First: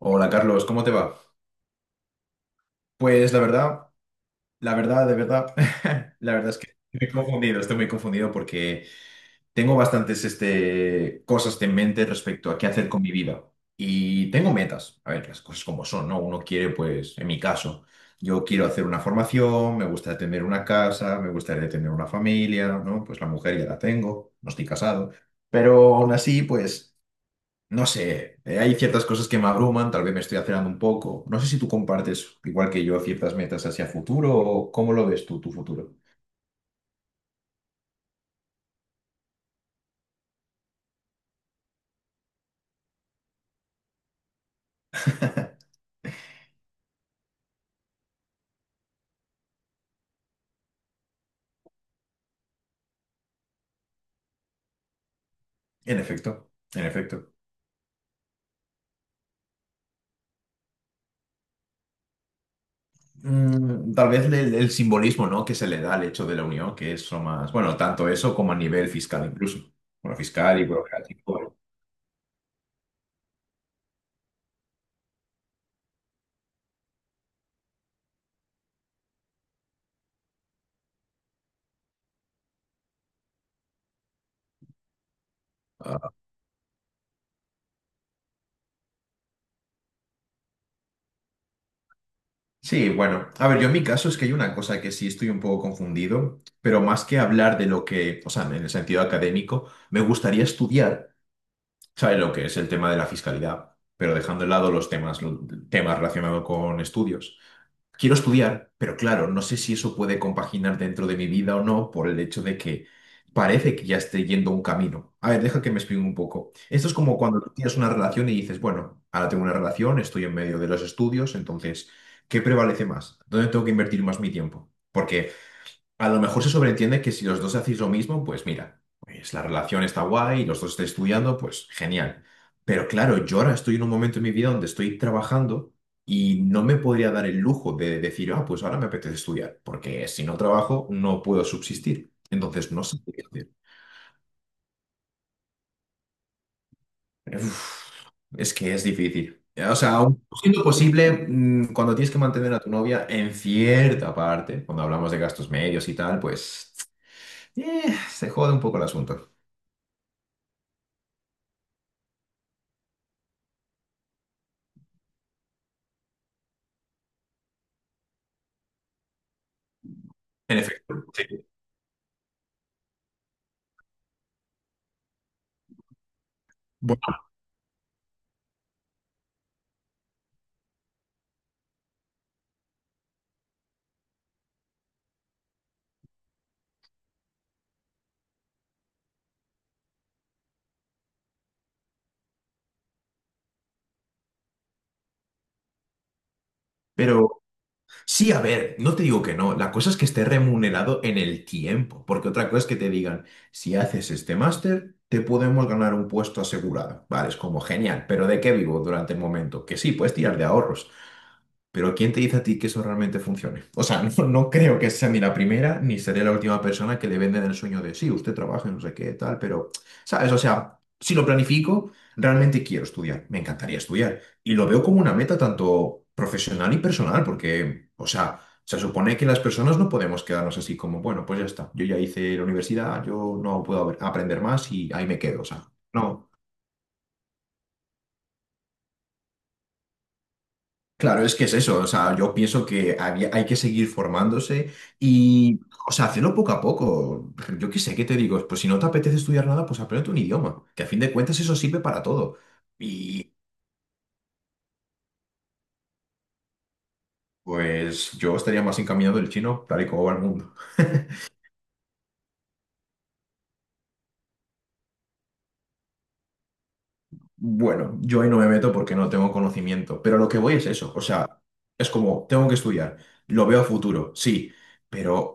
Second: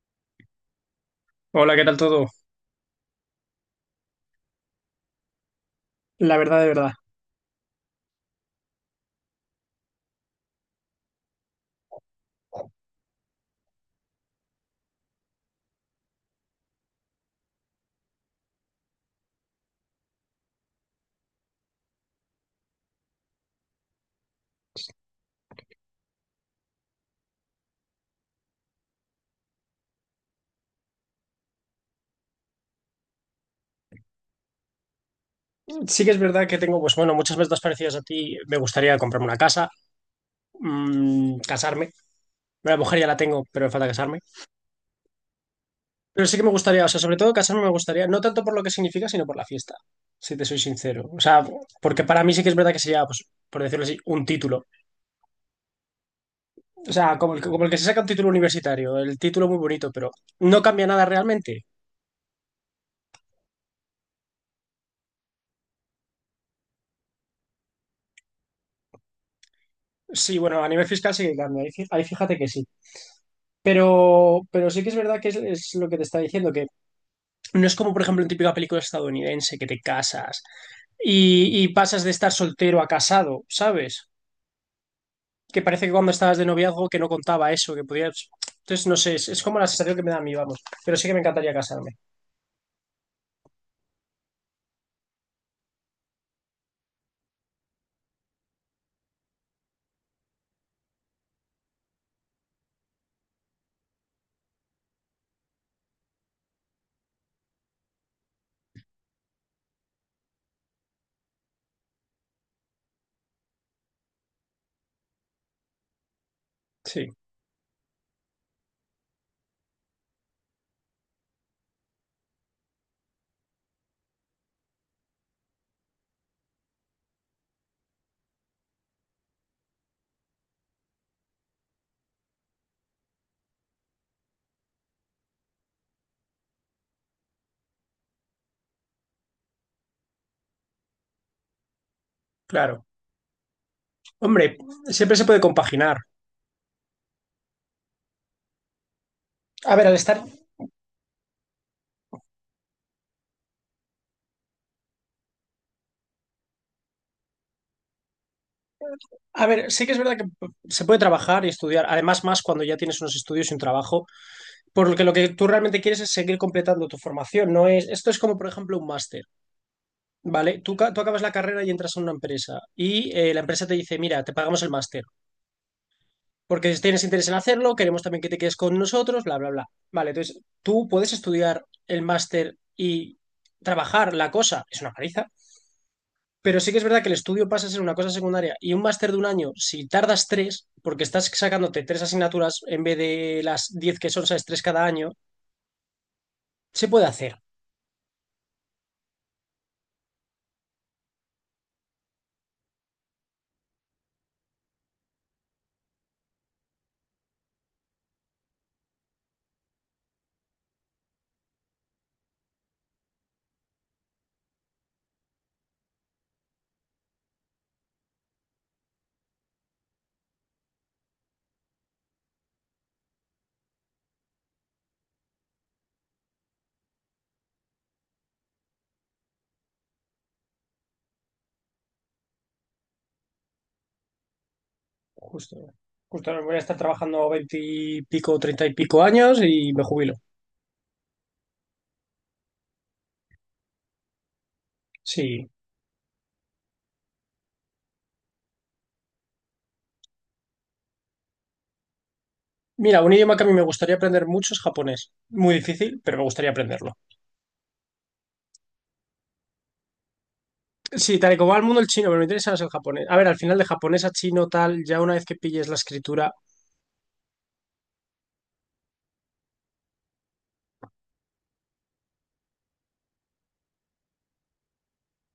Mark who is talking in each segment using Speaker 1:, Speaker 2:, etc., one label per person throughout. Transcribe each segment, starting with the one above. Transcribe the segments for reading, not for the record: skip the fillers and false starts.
Speaker 1: Hola Carlos, ¿cómo te va?
Speaker 2: Hola, ¿qué tal todo?
Speaker 1: Pues la verdad, la verdad, de verdad, la
Speaker 2: La
Speaker 1: verdad es
Speaker 2: verdad, de
Speaker 1: que
Speaker 2: verdad.
Speaker 1: estoy confundido, estoy muy confundido porque tengo bastantes cosas en mente respecto a qué hacer con mi vida y tengo metas, a ver, las cosas como son, ¿no? Uno quiere, pues, en mi caso, yo quiero hacer una formación, me gustaría tener una casa, me gustaría tener una familia, ¿no? Pues la mujer ya la tengo, no estoy casado, pero aún así, pues... No sé, hay ciertas cosas que me abruman, tal vez me estoy acelerando un poco. No sé si tú compartes, igual que yo, ciertas metas hacia futuro o cómo lo ves tú, tu futuro.
Speaker 2: Sí que es verdad que tengo, pues bueno, muchas metas parecidas a ti. Me gustaría comprarme una casa, casarme. Bueno, la mujer ya la tengo, pero me falta casarme. Pero sí que me gustaría, o sea, sobre todo casarme me gustaría, no tanto por lo que significa, sino por la fiesta, si te soy sincero. O sea, porque para mí sí que es verdad que sería, pues, por decirlo así, un título.
Speaker 1: En efecto, en
Speaker 2: O sea, como
Speaker 1: efecto.
Speaker 2: como el que se saca un título universitario, el título muy bonito, pero no cambia nada realmente.
Speaker 1: Tal vez el simbolismo, ¿no? que se le da al hecho de la unión, que es lo más, bueno, tanto eso como a nivel fiscal incluso. Bueno,
Speaker 2: Sí,
Speaker 1: fiscal
Speaker 2: bueno,
Speaker 1: y
Speaker 2: a nivel fiscal sí que
Speaker 1: burocrático.
Speaker 2: cambia, ahí fíjate que sí. Pero sí que es verdad que es lo que te está diciendo. No es como, por ejemplo, en típica película estadounidense que te casas y pasas de estar soltero a casado, ¿sabes? Que parece que cuando
Speaker 1: Ah,
Speaker 2: estabas de noviazgo que no contaba eso, que podías... Entonces, no sé, es como la sensación que me da a mí, vamos. Pero sí que me encantaría casarme.
Speaker 1: sí, bueno, a ver, yo en mi caso es que hay una cosa que sí estoy un poco confundido, pero más que hablar de lo que, o sea, en el sentido académico, me gustaría estudiar. Sabe lo que es el tema de la fiscalidad, pero dejando de lado los temas relacionados con estudios. Quiero estudiar, pero claro, no sé si eso puede compaginar dentro de mi vida o no por el hecho de que parece que ya esté yendo un camino. A ver, deja que me explique un poco. Esto es
Speaker 2: Sí,
Speaker 1: como cuando tú tienes una relación y dices, bueno, ahora tengo una relación, estoy en medio de los estudios, entonces, ¿qué prevalece más? ¿Dónde tengo que invertir más mi tiempo? Porque a lo mejor se sobreentiende que si los dos hacéis lo mismo, pues mira, pues la relación está guay, los dos estáis estudiando, pues genial. Pero claro, yo ahora estoy en un momento en mi vida donde estoy trabajando y no me podría dar el lujo de decir, ah, pues ahora me apetece estudiar, porque si no trabajo no puedo subsistir. Entonces no
Speaker 2: claro.
Speaker 1: sé qué hacer.
Speaker 2: Hombre, siempre se puede compaginar.
Speaker 1: Uf, es que es difícil.
Speaker 2: A
Speaker 1: O
Speaker 2: ver, al
Speaker 1: sea,
Speaker 2: estar...
Speaker 1: aun siendo posible, cuando tienes que mantener a tu novia en cierta parte, cuando hablamos de gastos medios y tal, pues se jode un poco el asunto.
Speaker 2: A ver, sí que es verdad que se puede trabajar y estudiar, además más cuando ya tienes unos estudios y un trabajo, porque lo que tú realmente quieres es seguir completando tu formación, no es... Esto es como, por ejemplo, un máster. Vale,
Speaker 1: En
Speaker 2: tú
Speaker 1: efecto,
Speaker 2: acabas la
Speaker 1: sí.
Speaker 2: carrera y entras a una empresa y la empresa te dice, mira, te pagamos el máster, porque si tienes
Speaker 1: Bueno,
Speaker 2: interés en hacerlo, queremos también que te quedes con nosotros, bla, bla, bla. Vale, entonces tú puedes estudiar el máster y trabajar. La cosa es una paliza, pero sí que es verdad que el estudio pasa a ser una cosa secundaria y un máster de un año, si tardas tres, porque estás sacándote tres asignaturas en vez de las diez que son, sabes, tres cada año, se puede hacer.
Speaker 1: pero sí, a ver, no te digo que no. La cosa es que esté remunerado en el tiempo, porque otra cosa es que te digan, si haces este máster, te podemos ganar un puesto asegurado. Vale, es como genial, pero ¿de qué vivo durante el momento? Que sí, puedes tirar de ahorros, pero ¿quién te dice a ti que eso realmente funcione? O sea, no, no creo que sea ni la primera ni seré la última persona que le venden el sueño de, sí, usted trabaja en no sé qué, tal, pero, ¿sabes? O sea, si lo planifico, realmente quiero estudiar, me encantaría estudiar. Y lo veo como una meta tanto profesional y personal, porque, o sea, se supone que las personas no podemos quedarnos así como, bueno, pues ya está, yo ya hice la universidad, yo no puedo aprender más y ahí me quedo, o
Speaker 2: Justo,
Speaker 1: sea, no.
Speaker 2: justo voy a estar trabajando veinte y pico treinta y pico años y me jubilo.
Speaker 1: Claro, es que es eso, o sea, yo pienso que hay que seguir formándose
Speaker 2: Sí.
Speaker 1: y, o sea, hacerlo poco a poco. Yo qué sé, ¿qué te digo? Pues si no te apetece estudiar nada, pues aprende un idioma, que a fin de cuentas eso sirve para todo.
Speaker 2: Mira, un
Speaker 1: Y
Speaker 2: idioma que a mí me gustaría aprender mucho es japonés. Muy difícil, pero me gustaría aprenderlo.
Speaker 1: pues yo estaría más encaminado del chino, tal y como va el mundo.
Speaker 2: Sí, tal y como va el mundo el chino, pero me interesa más el japonés. A ver, al final de japonés a chino tal, ya una vez que pilles la escritura,
Speaker 1: Bueno, yo ahí no me meto porque no tengo conocimiento, pero lo que voy es eso, o sea, es como, tengo que estudiar, lo veo a futuro, sí, pero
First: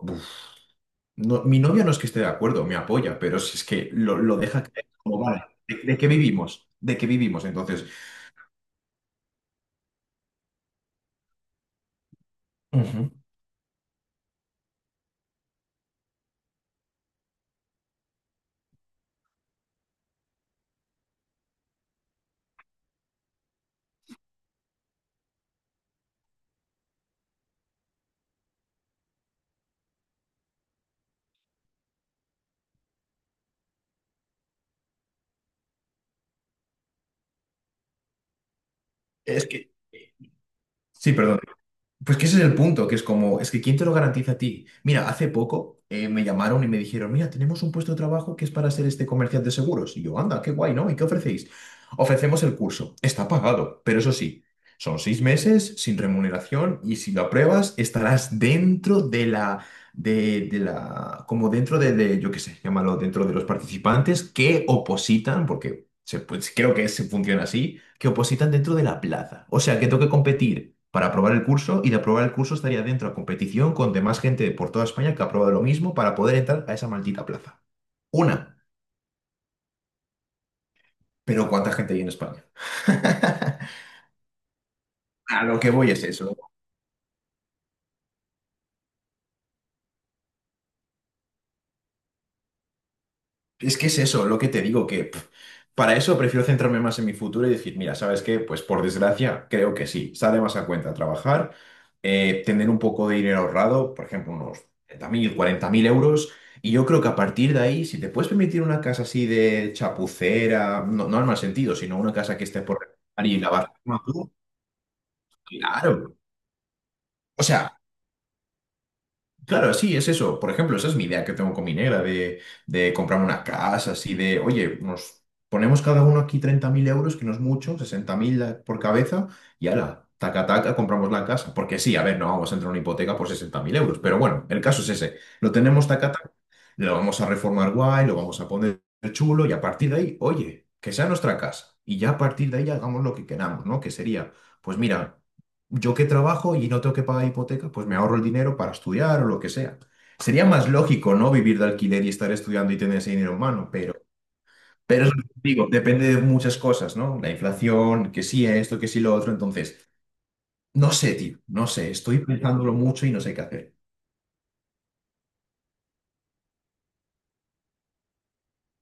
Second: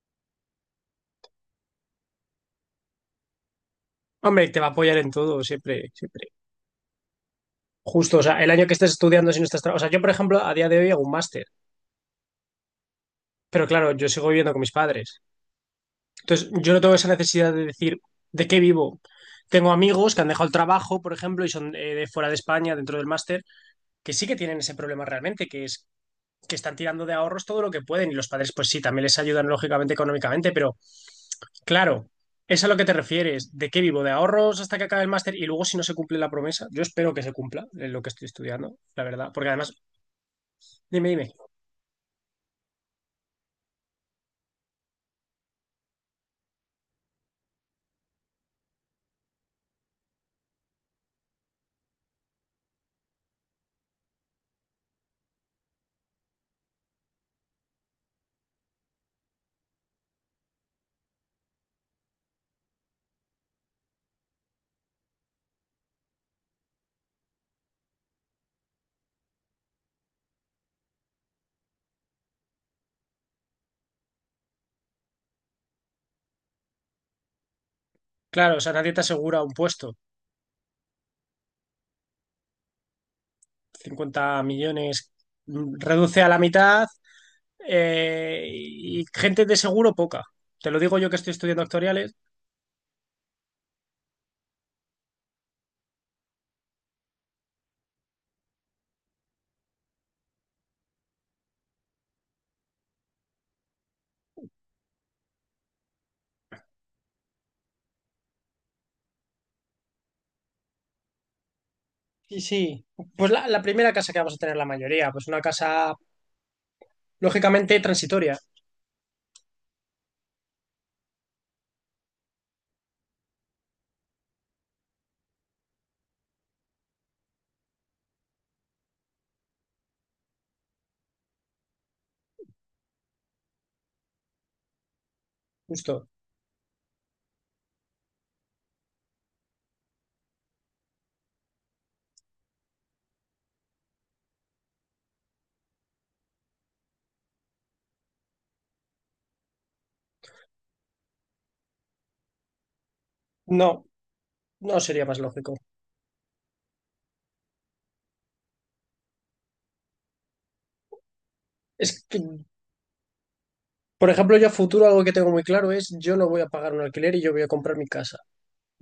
Speaker 1: no, mi novia no es que esté de acuerdo, me apoya, pero si es que lo
Speaker 2: hombre, te
Speaker 1: deja
Speaker 2: va a
Speaker 1: caer,
Speaker 2: apoyar en
Speaker 1: como
Speaker 2: todo,
Speaker 1: vale, ¿de,
Speaker 2: siempre,
Speaker 1: de qué
Speaker 2: siempre.
Speaker 1: vivimos? ¿De qué vivimos? Entonces,
Speaker 2: Justo, o sea, el año que estés estudiando si no estás... O sea, yo, por ejemplo, a día de hoy hago un máster,
Speaker 1: ujú,
Speaker 2: pero claro, yo sigo viviendo con mis padres. Entonces, yo no tengo esa necesidad de decir, ¿de qué vivo? Tengo amigos que han dejado el trabajo, por ejemplo, y son de fuera de España, dentro del máster, que sí que tienen ese problema realmente, que es que están tirando de ahorros todo lo que pueden y los padres pues sí, también les ayudan lógicamente económicamente, pero claro, es a lo que te refieres, ¿de qué vivo? ¿De ahorros hasta que acabe el máster y luego si no se cumple la promesa? Yo espero que se cumpla en lo que estoy estudiando, la verdad,
Speaker 1: es
Speaker 2: porque
Speaker 1: que...
Speaker 2: además, dime,
Speaker 1: Sí,
Speaker 2: dime,
Speaker 1: perdón. Pues que ese es el punto, que es como, es que ¿quién te lo garantiza a ti? Mira, hace poco me llamaron y me dijeron, mira, tenemos un puesto de trabajo que es para ser este comercial de seguros. Y yo, anda, qué guay, ¿no? ¿Y qué ofrecéis? Ofrecemos el curso. Está pagado, pero eso sí, son 6 meses sin remuneración y si lo apruebas estarás dentro de como dentro yo qué sé, llámalo, dentro de los participantes que opositan, porque se, pues, creo que se funciona así que opositan dentro de la plaza. O sea, que tengo que competir para aprobar el curso y de aprobar el curso estaría dentro a competición con demás gente por toda España que ha aprobado lo mismo para poder entrar a esa maldita plaza.
Speaker 2: claro,
Speaker 1: Una.
Speaker 2: o sea, nadie te asegura un puesto.
Speaker 1: Pero ¿cuánta gente hay en España?
Speaker 2: Cincuenta millones.
Speaker 1: A lo que voy es
Speaker 2: Reduce a
Speaker 1: eso.
Speaker 2: la mitad y gente de seguro poca. Te lo digo yo que estoy estudiando actuariales.
Speaker 1: Es que es eso, lo que te digo, que pf, para eso prefiero centrarme más en mi futuro y decir, mira, ¿sabes qué? Pues por desgracia, creo que sí, sale más a cuenta trabajar, tener un poco de dinero ahorrado, por ejemplo, unos 30.000 40.000 euros, y yo creo que a partir de ahí, si te puedes permitir una casa así de chapucera, no, no en mal sentido, sino una casa
Speaker 2: Y
Speaker 1: que esté por
Speaker 2: sí,
Speaker 1: remodelar
Speaker 2: pues
Speaker 1: y
Speaker 2: la
Speaker 1: lavar,
Speaker 2: primera casa que vamos a tener la mayoría, pues una casa
Speaker 1: claro. O sea,
Speaker 2: lógicamente transitoria.
Speaker 1: claro, sí, es eso. Por ejemplo, esa es mi idea que tengo con mi negra, de comprar una casa, así de, oye, nos ponemos cada uno aquí 30.000 euros, que no es mucho, 60.000 por cabeza, y ala, taca, taca, compramos la casa. Porque sí, a ver, no vamos a entrar en una hipoteca por 60.000 euros, pero bueno, el caso es ese. Lo tenemos
Speaker 2: Justo.
Speaker 1: taca, taca, lo vamos a reformar guay, lo vamos a poner chulo, y a partir de ahí, oye, que sea nuestra casa. Y ya a partir de ahí hagamos lo que queramos, ¿no? Que sería, pues mira. Yo que trabajo y no tengo que pagar hipoteca, pues me ahorro el dinero para estudiar o lo que sea. Sería más lógico, ¿no? Vivir de alquiler y estar estudiando y tener ese dinero en mano,
Speaker 2: No, no
Speaker 1: pero
Speaker 2: sería
Speaker 1: es
Speaker 2: más
Speaker 1: lo que
Speaker 2: lógico.
Speaker 1: digo, depende de muchas cosas, ¿no? La inflación, que sí esto, que sí lo otro. Entonces, no sé, tío, no sé,
Speaker 2: Es que,
Speaker 1: estoy pensándolo mucho y no sé qué hacer.
Speaker 2: por ejemplo, yo a futuro algo que tengo muy claro es yo no voy a pagar un alquiler y yo voy a comprar mi casa.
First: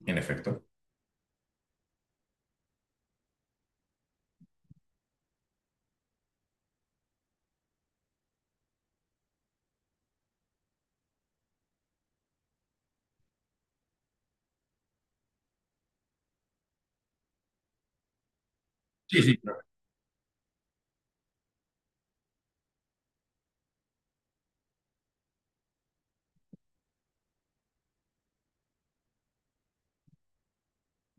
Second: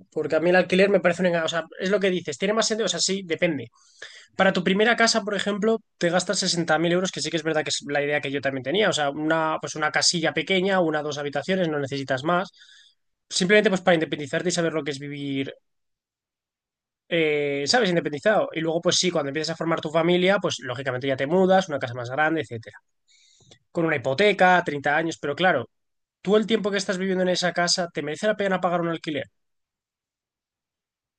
Speaker 1: En
Speaker 2: Porque a mí el
Speaker 1: efecto.
Speaker 2: alquiler me parece un engaño. O sea, es lo que dices, tiene más sentido. O sea, sí, depende. Para tu primera casa, por ejemplo, te gastas 60.000 euros, que sí que es verdad que es la idea que yo también tenía. O sea, pues una casilla pequeña, una, dos habitaciones, no necesitas más. Simplemente pues para independizarte y saber lo que es vivir ¿sabes? Independizado. Y luego, pues sí,
Speaker 1: Sí,
Speaker 2: cuando
Speaker 1: sí.
Speaker 2: empiezas a formar tu familia, pues lógicamente ya te mudas, una casa más grande, etcétera. Con una hipoteca, 30 años, pero claro, tú el tiempo que estás viviendo en esa casa, ¿te merece la pena pagar un alquiler?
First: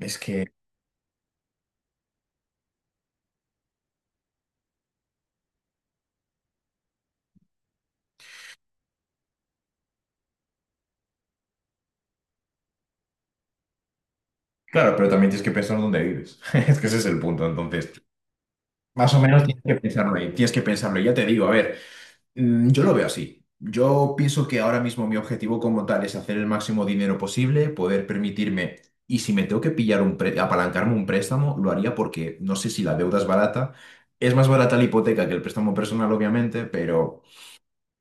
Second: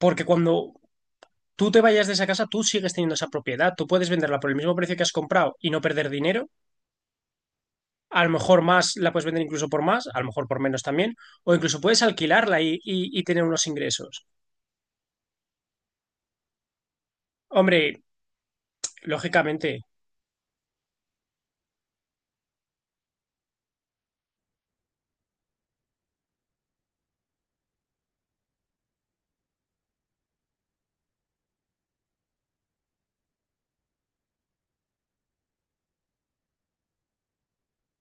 Speaker 1: Es
Speaker 2: Porque
Speaker 1: que,
Speaker 2: cuando tú te vayas de esa casa, tú sigues teniendo esa propiedad, tú puedes venderla por el mismo precio que has comprado y no perder dinero. A lo mejor más, la puedes vender incluso por más, a lo mejor por menos también, o incluso puedes alquilarla y tener unos ingresos.
Speaker 1: claro, pero también tienes que pensar dónde vives. Es que ese es el punto. Entonces,
Speaker 2: Hombre,
Speaker 1: más o menos tienes que
Speaker 2: lógicamente.
Speaker 1: pensarlo ahí, tienes que pensarlo. Y ya te digo, a ver. Yo lo veo así. Yo pienso que ahora mismo mi objetivo como tal es hacer el máximo dinero posible, poder permitirme, y si me tengo que pillar un apalancarme un préstamo, lo haría porque no sé si la deuda es barata. Es más barata la hipoteca que el préstamo personal, obviamente, pero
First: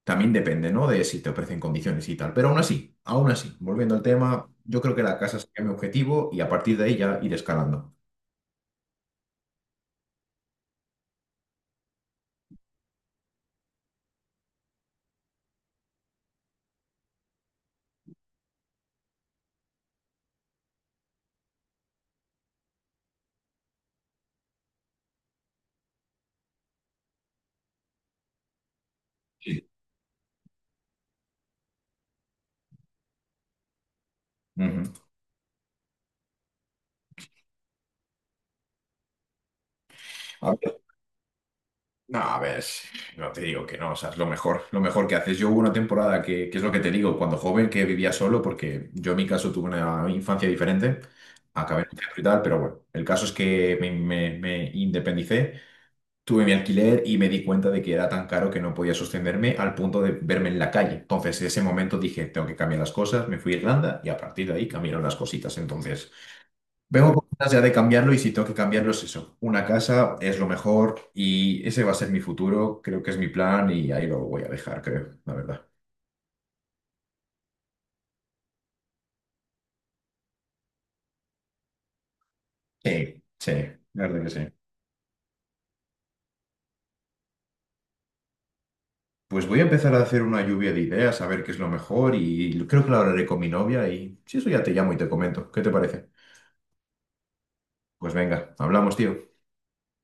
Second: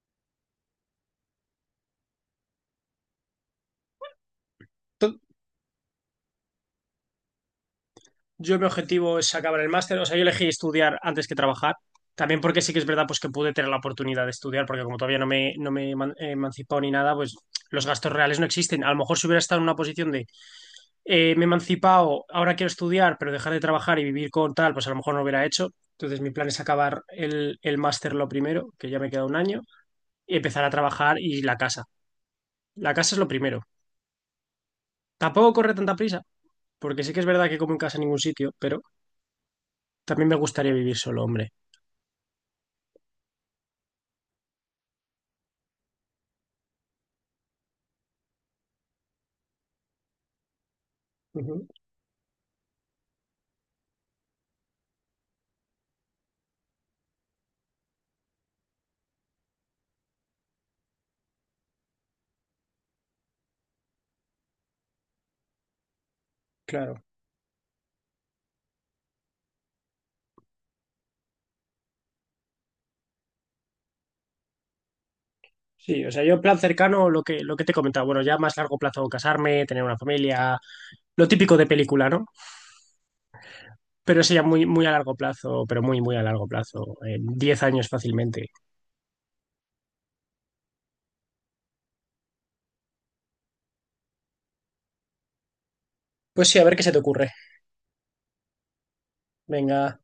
Speaker 1: también depende, ¿no? De si te ofrecen condiciones y tal. Pero aún así, volviendo al tema, yo creo que la
Speaker 2: to-
Speaker 1: casa sería mi objetivo y a partir de ahí ya ir escalando.
Speaker 2: Yo mi objetivo es acabar el máster, o sea, yo elegí estudiar antes que trabajar, también porque sí que es verdad pues que pude tener la oportunidad de estudiar, porque como todavía no me he he emancipado ni nada, pues los gastos reales no existen. A lo mejor si hubiera estado en una posición de me he emancipado, ahora quiero estudiar, pero dejar de trabajar y vivir con tal, pues a lo mejor no lo hubiera hecho. Entonces mi plan es acabar el máster lo primero, que ya me queda un año,
Speaker 1: Sí.
Speaker 2: y empezar a trabajar y la casa. La casa es lo primero.
Speaker 1: Ujú.
Speaker 2: Tampoco corre tanta prisa, porque sí que es verdad que como en casa en ningún sitio, pero también me
Speaker 1: A
Speaker 2: gustaría
Speaker 1: ver,
Speaker 2: vivir solo, hombre.
Speaker 1: no, a ver, no te digo que no, o sea, es lo mejor que haces. Yo hubo una temporada que es lo que te digo, cuando joven que vivía solo, porque yo en mi caso tuve una infancia diferente, acabé en un centro y tal, pero bueno, el caso es que me, me independicé, tuve mi alquiler y me di cuenta de que era tan caro que no podía sostenerme al punto de verme en la calle. Entonces, en ese momento dije, tengo que cambiar las cosas, me fui a Irlanda y a partir de ahí cambiaron las cositas. Entonces...
Speaker 2: Claro.
Speaker 1: Vengo con ganas ya de cambiarlo y si tengo que cambiarlo es eso. Una casa es lo mejor y ese va a ser mi futuro, creo que es mi plan y ahí lo voy a dejar, creo, la verdad.
Speaker 2: Sí, o sea, yo en plan cercano, lo que te he comentado. Bueno, ya más largo plazo, casarme, tener una familia, lo típico de película, ¿no?
Speaker 1: Sí, sí, la
Speaker 2: Pero
Speaker 1: verdad que
Speaker 2: eso ya
Speaker 1: sí.
Speaker 2: muy, muy a largo plazo, pero muy, muy a largo plazo, en 10 años fácilmente.
Speaker 1: Pues voy a empezar a hacer una lluvia de ideas, a ver qué es lo mejor y creo que lo hablaré con mi novia y si eso ya te llamo y te comento. ¿Qué te parece?
Speaker 2: Pues sí, a ver qué se te ocurre.
Speaker 1: Pues venga, hablamos, tío.
Speaker 2: Venga.